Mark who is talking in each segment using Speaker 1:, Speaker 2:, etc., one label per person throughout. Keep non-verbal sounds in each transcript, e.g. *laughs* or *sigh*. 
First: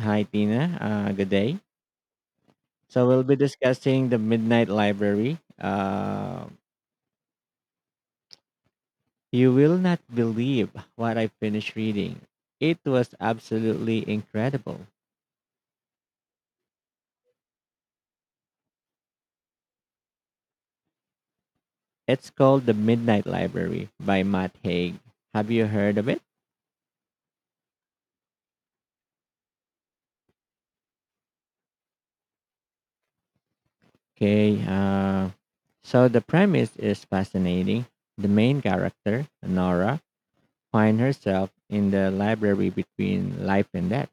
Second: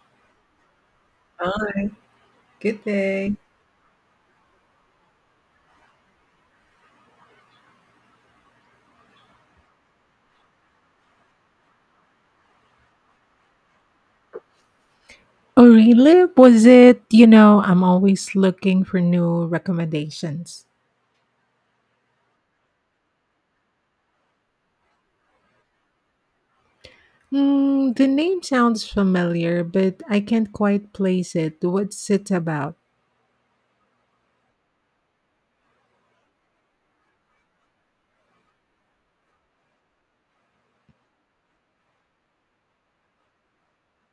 Speaker 1: Hi, Tina. Good day.
Speaker 2: Bye. Good
Speaker 1: So we'll
Speaker 2: day.
Speaker 1: be discussing the Midnight Library. You will not believe what I finished reading. It was absolutely incredible.
Speaker 2: Oh, really? Was it, I'm always looking for new recommendations.
Speaker 1: It's called The Midnight Library by Matt Haig. Have you heard of it?
Speaker 2: Hmm, the name sounds familiar, but I can't quite place it. What's it about?
Speaker 1: Okay. So the premise is fascinating. The main character, Nora, finds herself in the library between life and death.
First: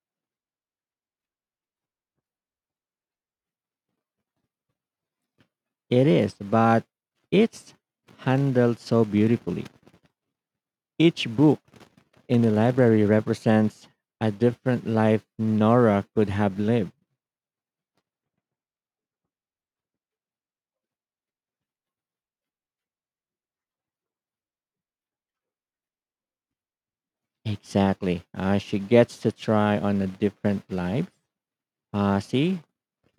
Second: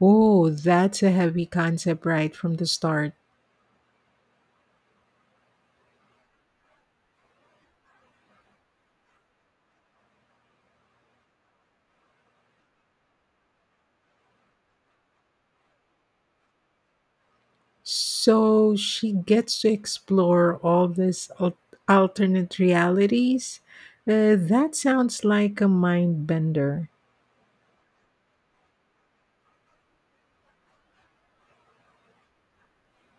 Speaker 2: Oh, that's a heavy concept right from the start.
Speaker 1: It is, but it's handled so beautifully. Each book in the library represents a different life Nora could have lived.
Speaker 2: So she gets to explore all these alternate realities. That sounds like a mind bender.
Speaker 1: Exactly. She gets to try on a different life. See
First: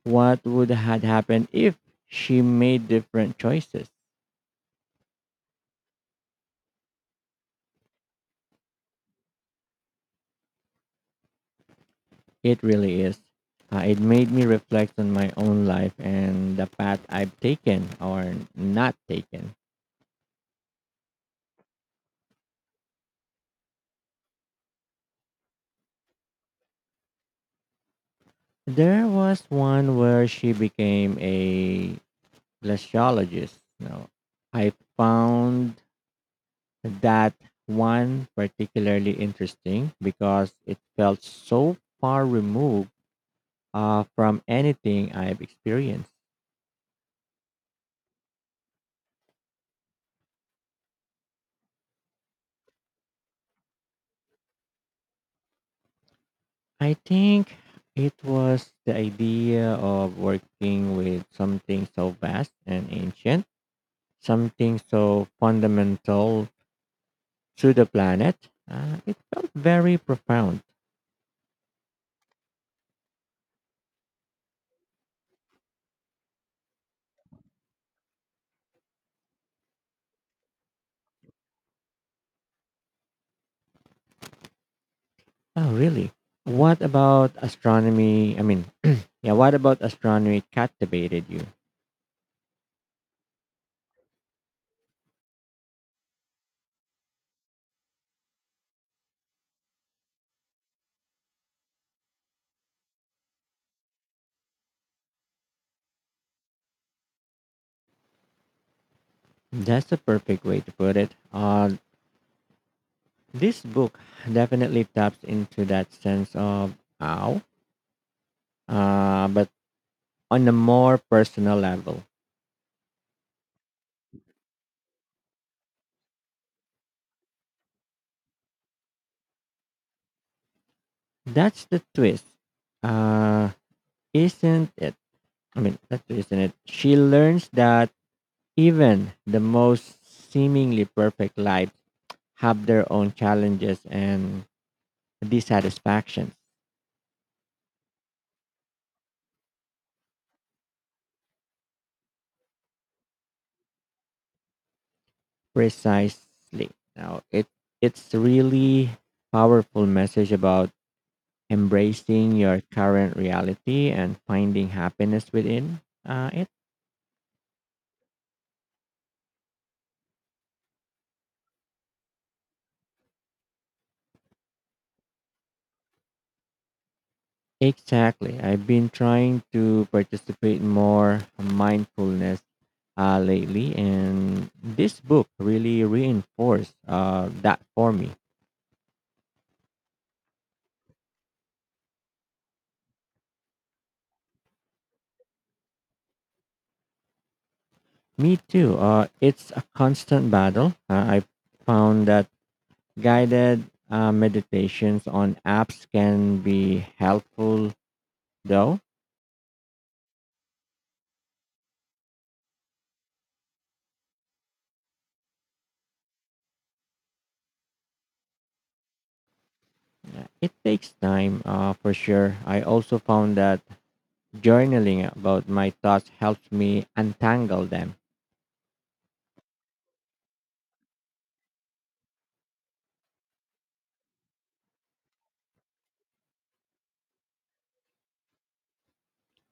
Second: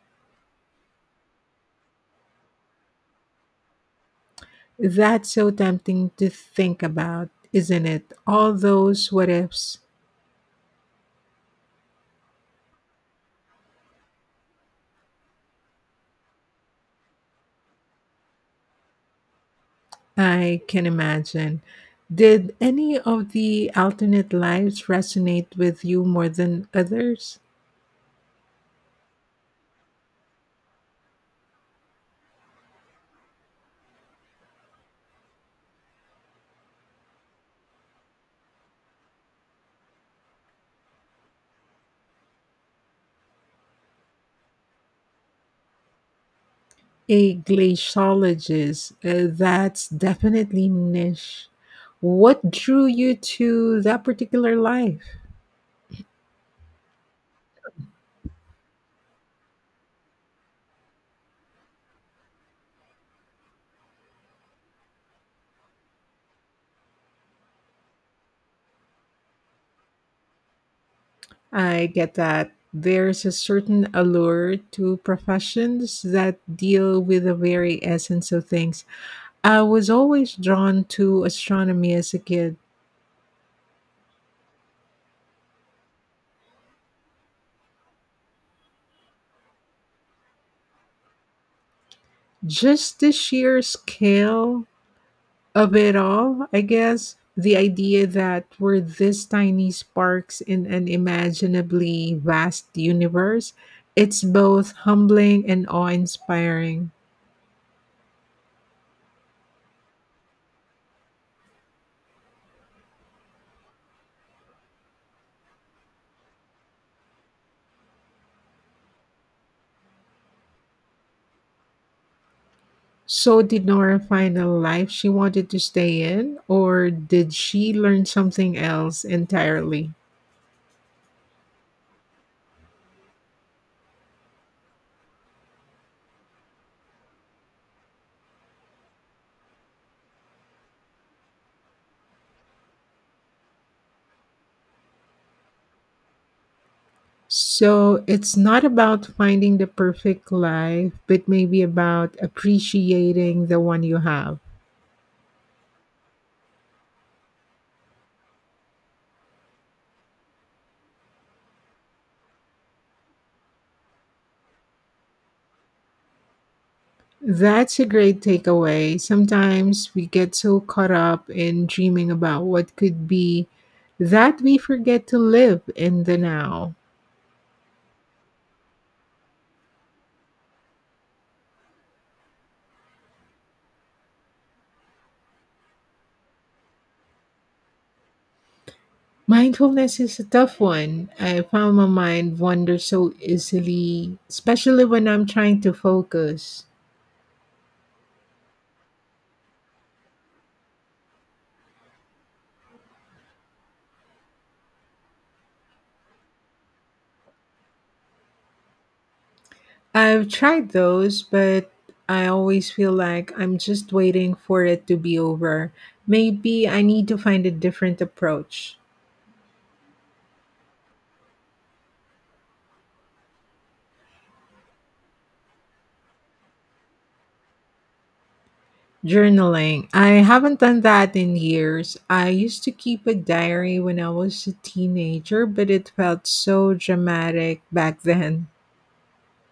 Speaker 1: what would had happened if she made different choices.
Speaker 2: That's so tempting to think about, isn't it? All those what ifs.
Speaker 1: It really is. It made me reflect on my own life and the path I've taken or not taken.
Speaker 2: I can imagine. Did any of the alternate lives resonate with you more than others?
Speaker 1: There was one where she became a glaciologist. Now, I found that one particularly interesting because it felt so far removed, from anything I've experienced.
Speaker 2: A glaciologist, that's definitely niche. What drew you to that particular life?
Speaker 1: I think it was the idea of working with something so vast and ancient, something so fundamental to the planet. It felt very profound.
Speaker 2: I get that. There's a certain allure to professions that deal with the very essence of things. I was always drawn to astronomy as a kid,
Speaker 1: Oh, really? What about astronomy? I mean, *clears throat* yeah, what about astronomy captivated you?
Speaker 2: just the sheer scale. Aware of, I guess, the idea that we're these tiny sparks in an imaginably vast universe. It's both humbling and awe inspiring.
Speaker 1: That's a perfect way to put it. This book definitely taps into that sense of how, but on a more personal level.
Speaker 2: So, did Nora find a life she wanted to stay in, or did she learn something else entirely?
Speaker 1: That's the twist, uh, isn't it? She learns that even the most seemingly perfect lives have their own challenges and dissatisfactions.
Speaker 2: So, it's not about finding the perfect life, but maybe about appreciating the one you have.
Speaker 1: Precisely. Now, it's really powerful message about embracing your current reality and finding happiness within it.
Speaker 2: That's a great takeaway. Sometimes we get so caught up in dreaming about what could be that we forget to live in the now.
Speaker 1: Exactly. I've been trying to participate more mindfulness lately, and this book really reinforced that for me.
Speaker 2: Mindfulness is a tough one. I found my mind wanders so easily, especially when I'm trying to focus.
Speaker 1: Me too. It's a constant battle. I found that guided meditations on apps can be helpful, though
Speaker 2: I've tried those, but I always feel like I'm just waiting for it to be over. Maybe I need to find a different approach.
Speaker 1: it takes time for sure. I also found that Journaling about my thoughts helps me untangle them.
Speaker 2: Journaling. I haven't done that in years. I used to keep a diary when I was a teenager, but it felt so dramatic back then.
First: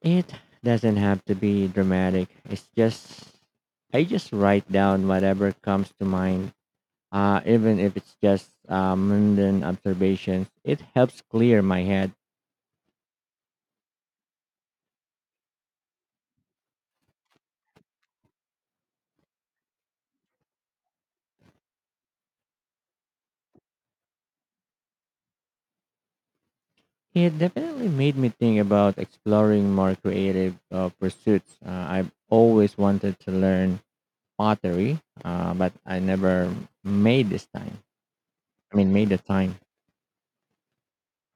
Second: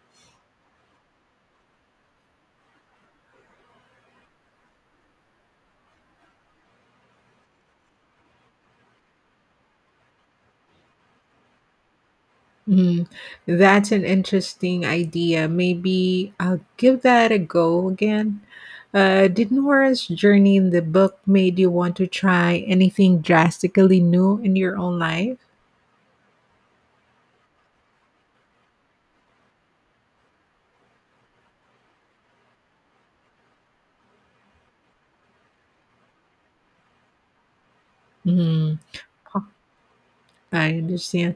Speaker 1: It doesn't have to be dramatic. It's just I just write down whatever comes to mind, even if it's just mundane observations. It helps clear my head.
Speaker 2: Mm, that's an interesting idea. Maybe I'll give that a go again. Did Nora's journey in the book made you want to try anything drastically new in your own life?
Speaker 1: It definitely made me think about exploring more creative pursuits. I've always wanted to learn pottery, but I never made this time. I
Speaker 2: Mm.
Speaker 1: mean, made the time.
Speaker 2: I understand.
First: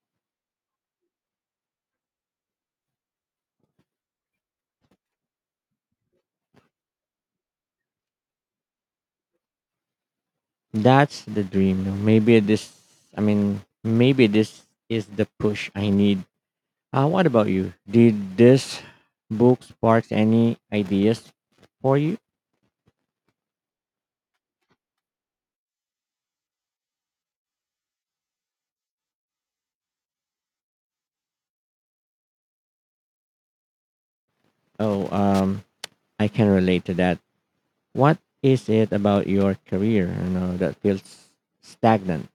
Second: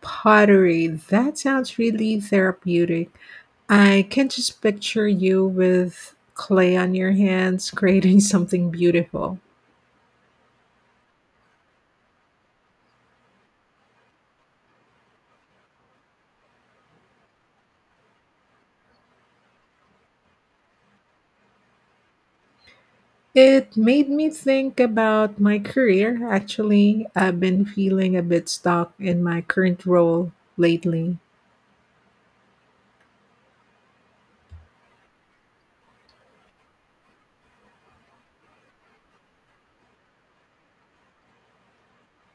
Speaker 2: Pottery, that sounds really therapeutic. I can just picture you with clay on your hands creating *laughs* something beautiful.
Speaker 1: That's the dream. No? Maybe this is the push I need. What about you? Did this book spark any ideas for you?
Speaker 2: It made me think about my career. Actually, I've been feeling a bit stuck in my current role lately.
Speaker 1: Oh, I can relate to that. What is it about your career, you know, that feels stagnant?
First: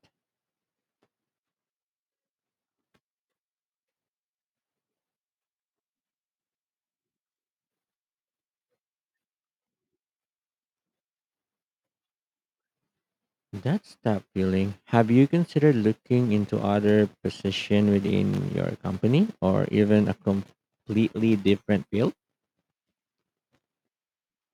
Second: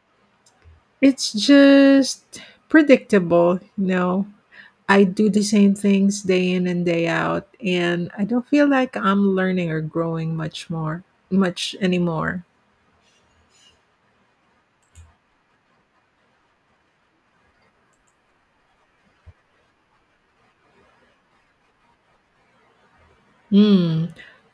Speaker 2: It's just predictable, you know. I do the same things day in and day out, and I don't feel like I'm learning or growing much anymore.
Speaker 1: That's that feeling. Have you considered looking into other position within your company or even a completely different field?
Speaker 2: Hmm.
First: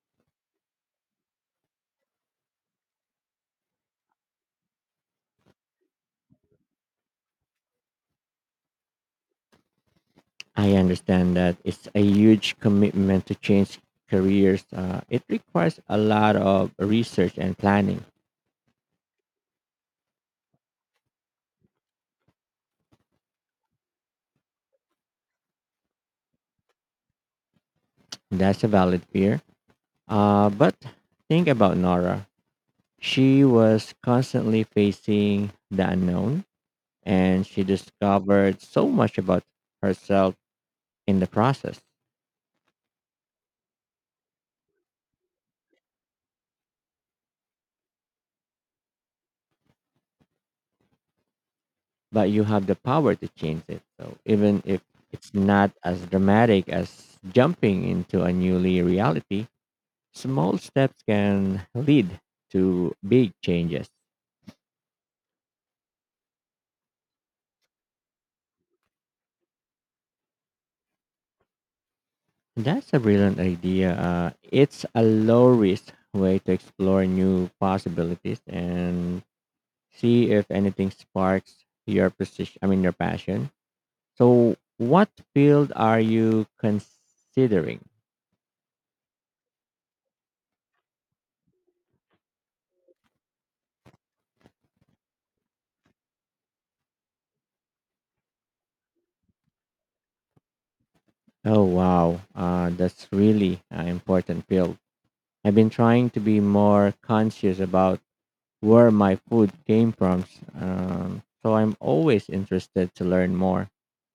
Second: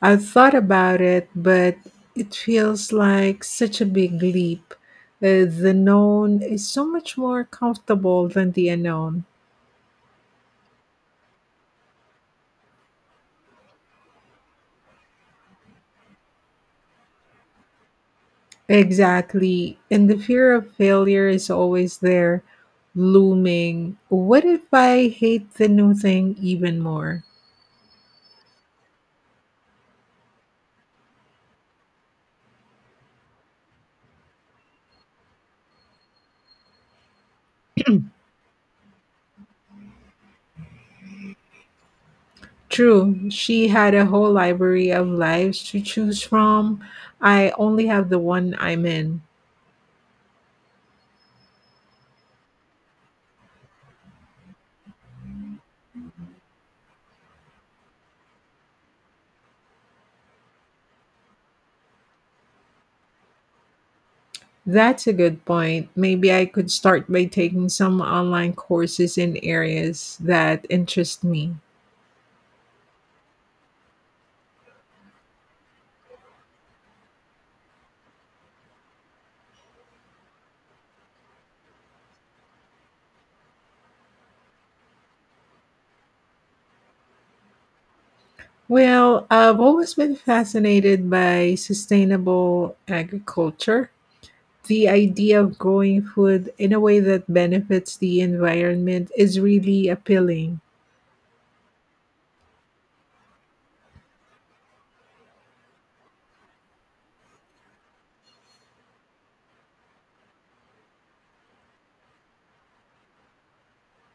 Speaker 2: I've thought about it, but it feels like such a big leap. The known is so much more comfortable than the unknown.
Speaker 1: I understand that it's a huge commitment to change careers. It requires a lot of research and planning.
Speaker 2: Exactly. And the fear of failure is always there, looming. What if I hate the new thing even more?
Speaker 1: That's a valid fear. But think about Nora. She was constantly facing the unknown and she discovered so much about herself in the process.
Speaker 2: True, she had a whole library of lives to choose from. I only have the one I'm in.
Speaker 1: But you have the power to change it. So even if it's not as dramatic as jumping into a newly reality, small steps can lead to big changes.
Speaker 2: That's a good point. Maybe I could start by taking some online courses in areas that interest me.
Speaker 1: That's a brilliant idea. It's a low risk way to explore new possibilities and see if anything sparks your your passion. So, what field are you considering?
Speaker 2: Well, I've always been fascinated by sustainable agriculture, the idea of growing food in a way that benefits the environment is really appealing.
Speaker 1: Oh wow, that's really an important field. I've been trying to be more conscious about where my food came from. So I'm always interested to learn more.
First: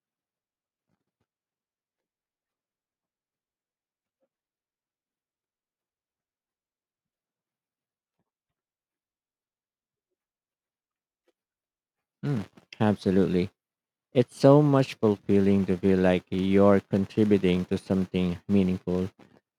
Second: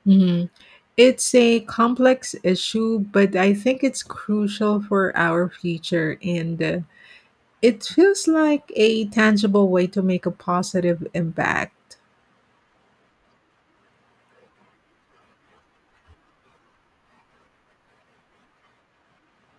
Speaker 2: Mhm. It's a complex issue, but I think it's crucial for our future. And it feels like a tangible way to make a positive impact.
Speaker 1: Mm, absolutely. It's so much fulfilling to feel like you're contributing to something meaningful.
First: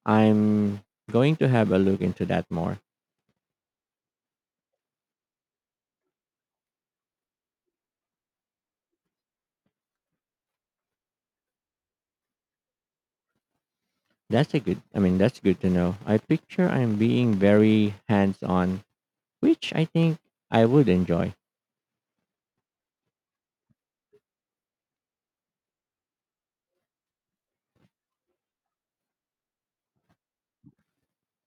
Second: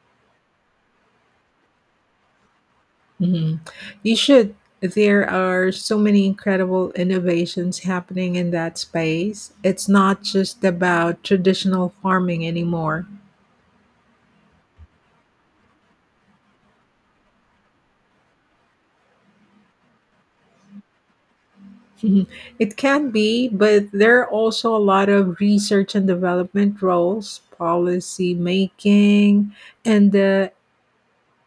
Speaker 1: I'm going to have a look into that more.
Speaker 2: Mhm. You should. There are so many incredible innovations happening in that space. It's not just about traditional farming anymore.
Speaker 1: That's good to know. I picture I'm being very hands on, which I think I would enjoy.
Speaker 2: Mhm. It can be, but there are also a lot of research and development roles, policy making, and the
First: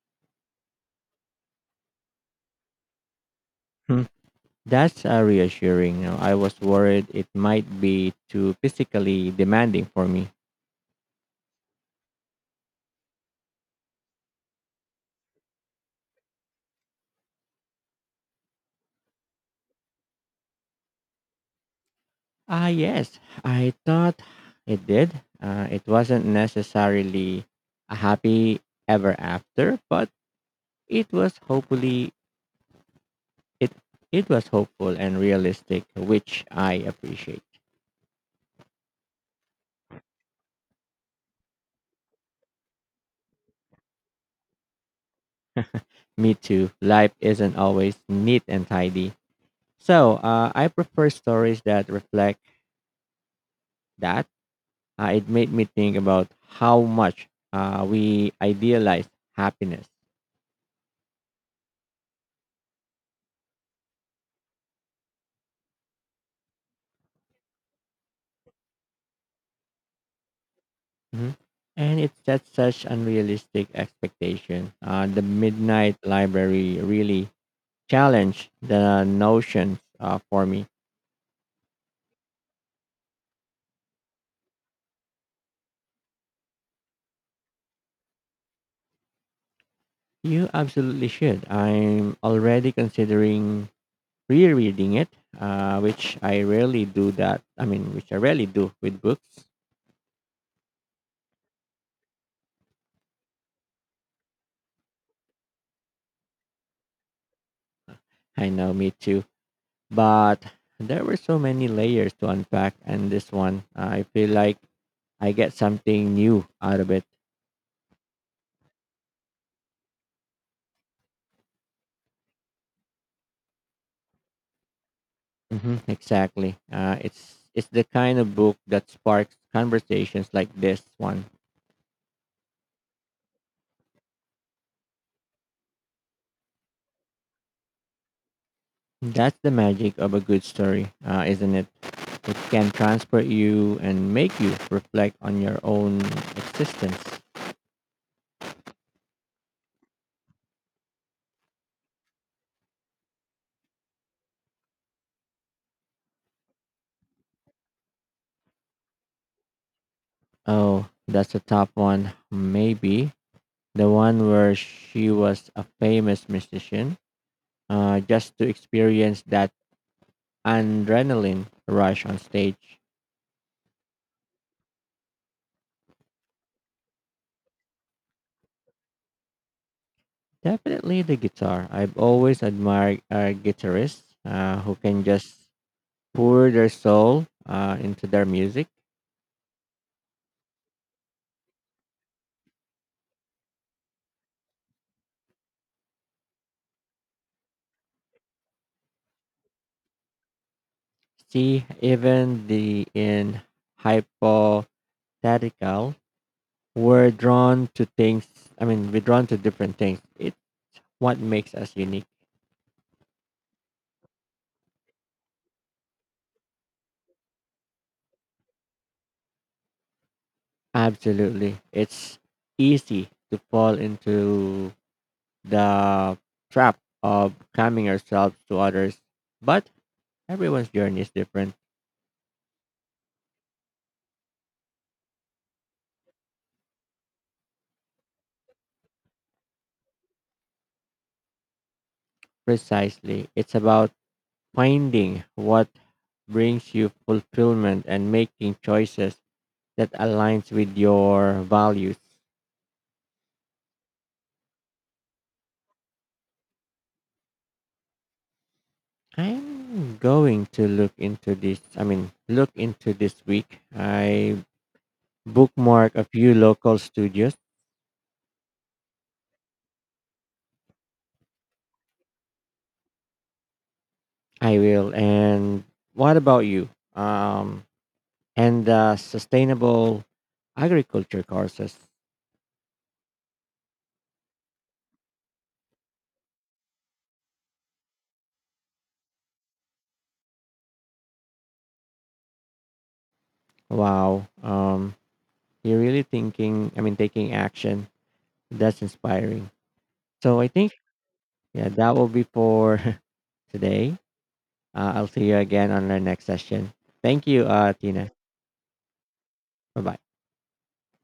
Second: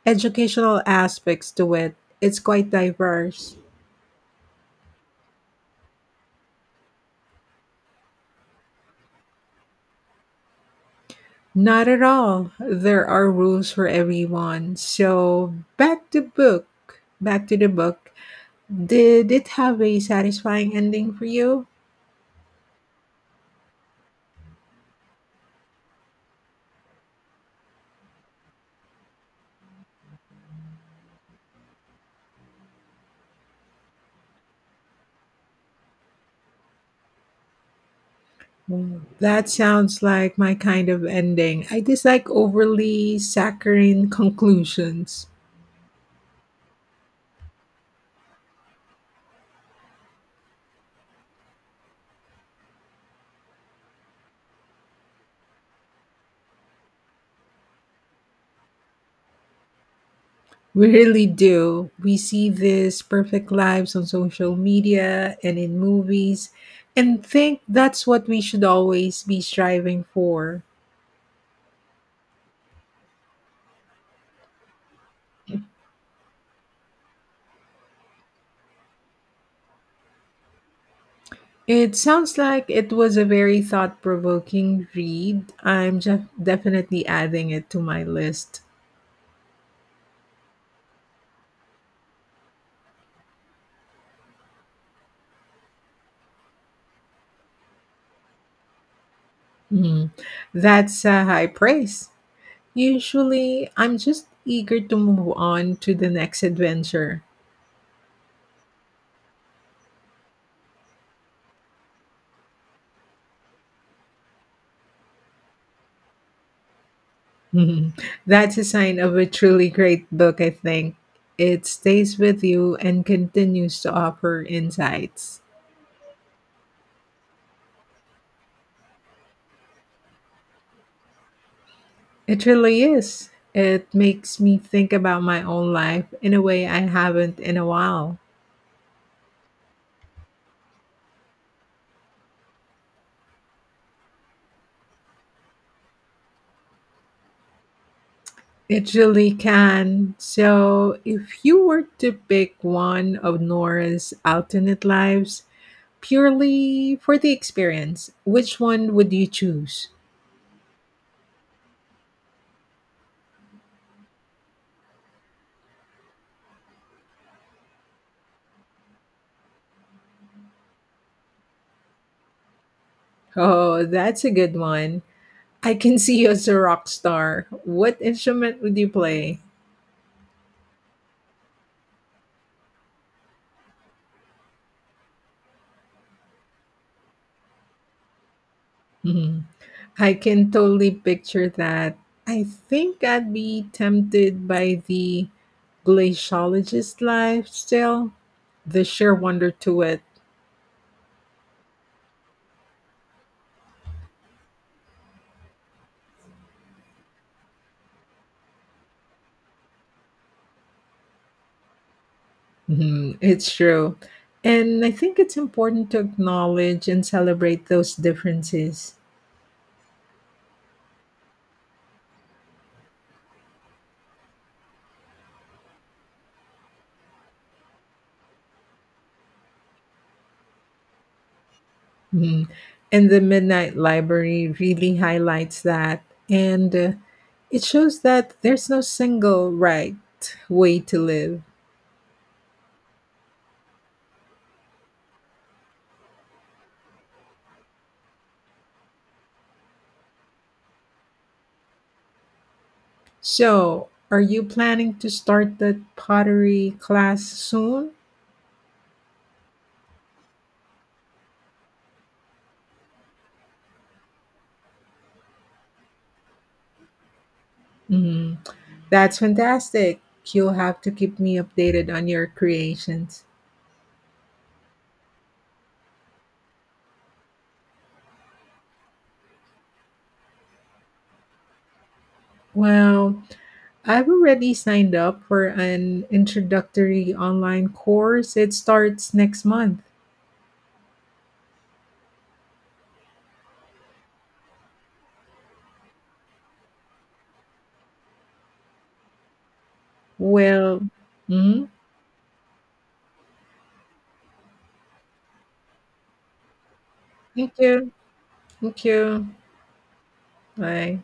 Speaker 2: educational aspects to it. It's quite diverse.
Speaker 1: Hmm. That's reassuring. You know, I was worried it might be too physically demanding for me.
Speaker 2: Not at all. There are rules for everyone. Back to the book. Did it have a satisfying ending for you?
Speaker 1: Ah, yes. I thought it did. It wasn't necessarily a happy ever after, but it was hopefully it it was hopeful and realistic, which I appreciate.
Speaker 2: Mm, that sounds like my kind of ending. I dislike overly saccharine conclusions.
Speaker 1: Me too. Life isn't always neat and tidy, so I prefer stories that reflect that. It made me think about how much we idealize happiness.
Speaker 2: We really do. We see these perfect lives on social media and in movies, and think that's what we should always be striving for.
Speaker 1: Mhm. And it sets such unrealistic expectation. The Midnight Library really challenged the notions for me.
Speaker 2: It sounds like it was a very thought provoking read. I'm just definitely adding it to my list.
Speaker 1: You absolutely should. I'm already considering rereading it, which I rarely do that. I mean, which I rarely do with books.
Speaker 2: Mhm. That's a high praise. Usually, I'm just eager to move on to the next adventure.
Speaker 1: I know, me too. But there were so many layers to unpack, and this one, I feel like I get something new out of it.
Speaker 2: *laughs* Mhm. That's a sign of a truly great book, I think. It stays with you and continues to offer insights.
Speaker 1: Hmm, exactly. It's the kind of book that sparks conversations like this one.
Speaker 2: It really is. It makes me think about my own life in a way I haven't in a while.
Speaker 1: That's the magic of a good story, isn't it? It can transport you and make you reflect on your own existence.
Speaker 2: It really can. So, if you were to pick one of Nora's alternate lives purely for the experience, which one would you choose?
Speaker 1: Oh, that's a top one. Maybe the one where she was a famous musician, just to experience that adrenaline rush on stage.
Speaker 2: Oh, that's a good one. I can see you as a rock star. What instrument would you play?
Speaker 1: Definitely the guitar. I've always admired guitarists who can just pour their soul into their music.
Speaker 2: Mhm. I can totally picture that. I think I'd be tempted by the glaciologist lifestyle, the sheer wonder to it.
Speaker 1: See, even the in hypothetical, we're drawn to things. we're drawn to different things. It's what makes us unique.
Speaker 2: Mhm, it's true. And I think it's important to acknowledge and celebrate those differences.
Speaker 1: Absolutely, it's easy to fall into the trap of comparing ourselves to others, but everyone's journey is different.
Speaker 2: Mhm. And the Midnight Library really highlights that. And it shows that there's no single right way to live.
Speaker 1: Precisely. It's about finding what brings you fulfillment and making choices that aligns with your values.
Speaker 2: So, are you planning to start the pottery class soon?
Speaker 1: I'm going to look into this. I mean, look into this week. I bookmark a few local studios.
Speaker 2: Mhm. That's fantastic. You'll have to keep me updated on your creations.
Speaker 1: I will. And what about you? Um, and sustainable agriculture courses.
Speaker 2: Well, I've already signed up for an introductory online course. It starts next month.
Speaker 1: Wow. Um, you're really taking action. That's inspiring. So I think
Speaker 2: Well, mhm,
Speaker 1: yeah, that will be for *laughs* today. I'll see you again on our next session. Thank you,
Speaker 2: thank you.
Speaker 1: Tina.
Speaker 2: Thank you.
Speaker 1: Bye bye.
Speaker 2: Bye.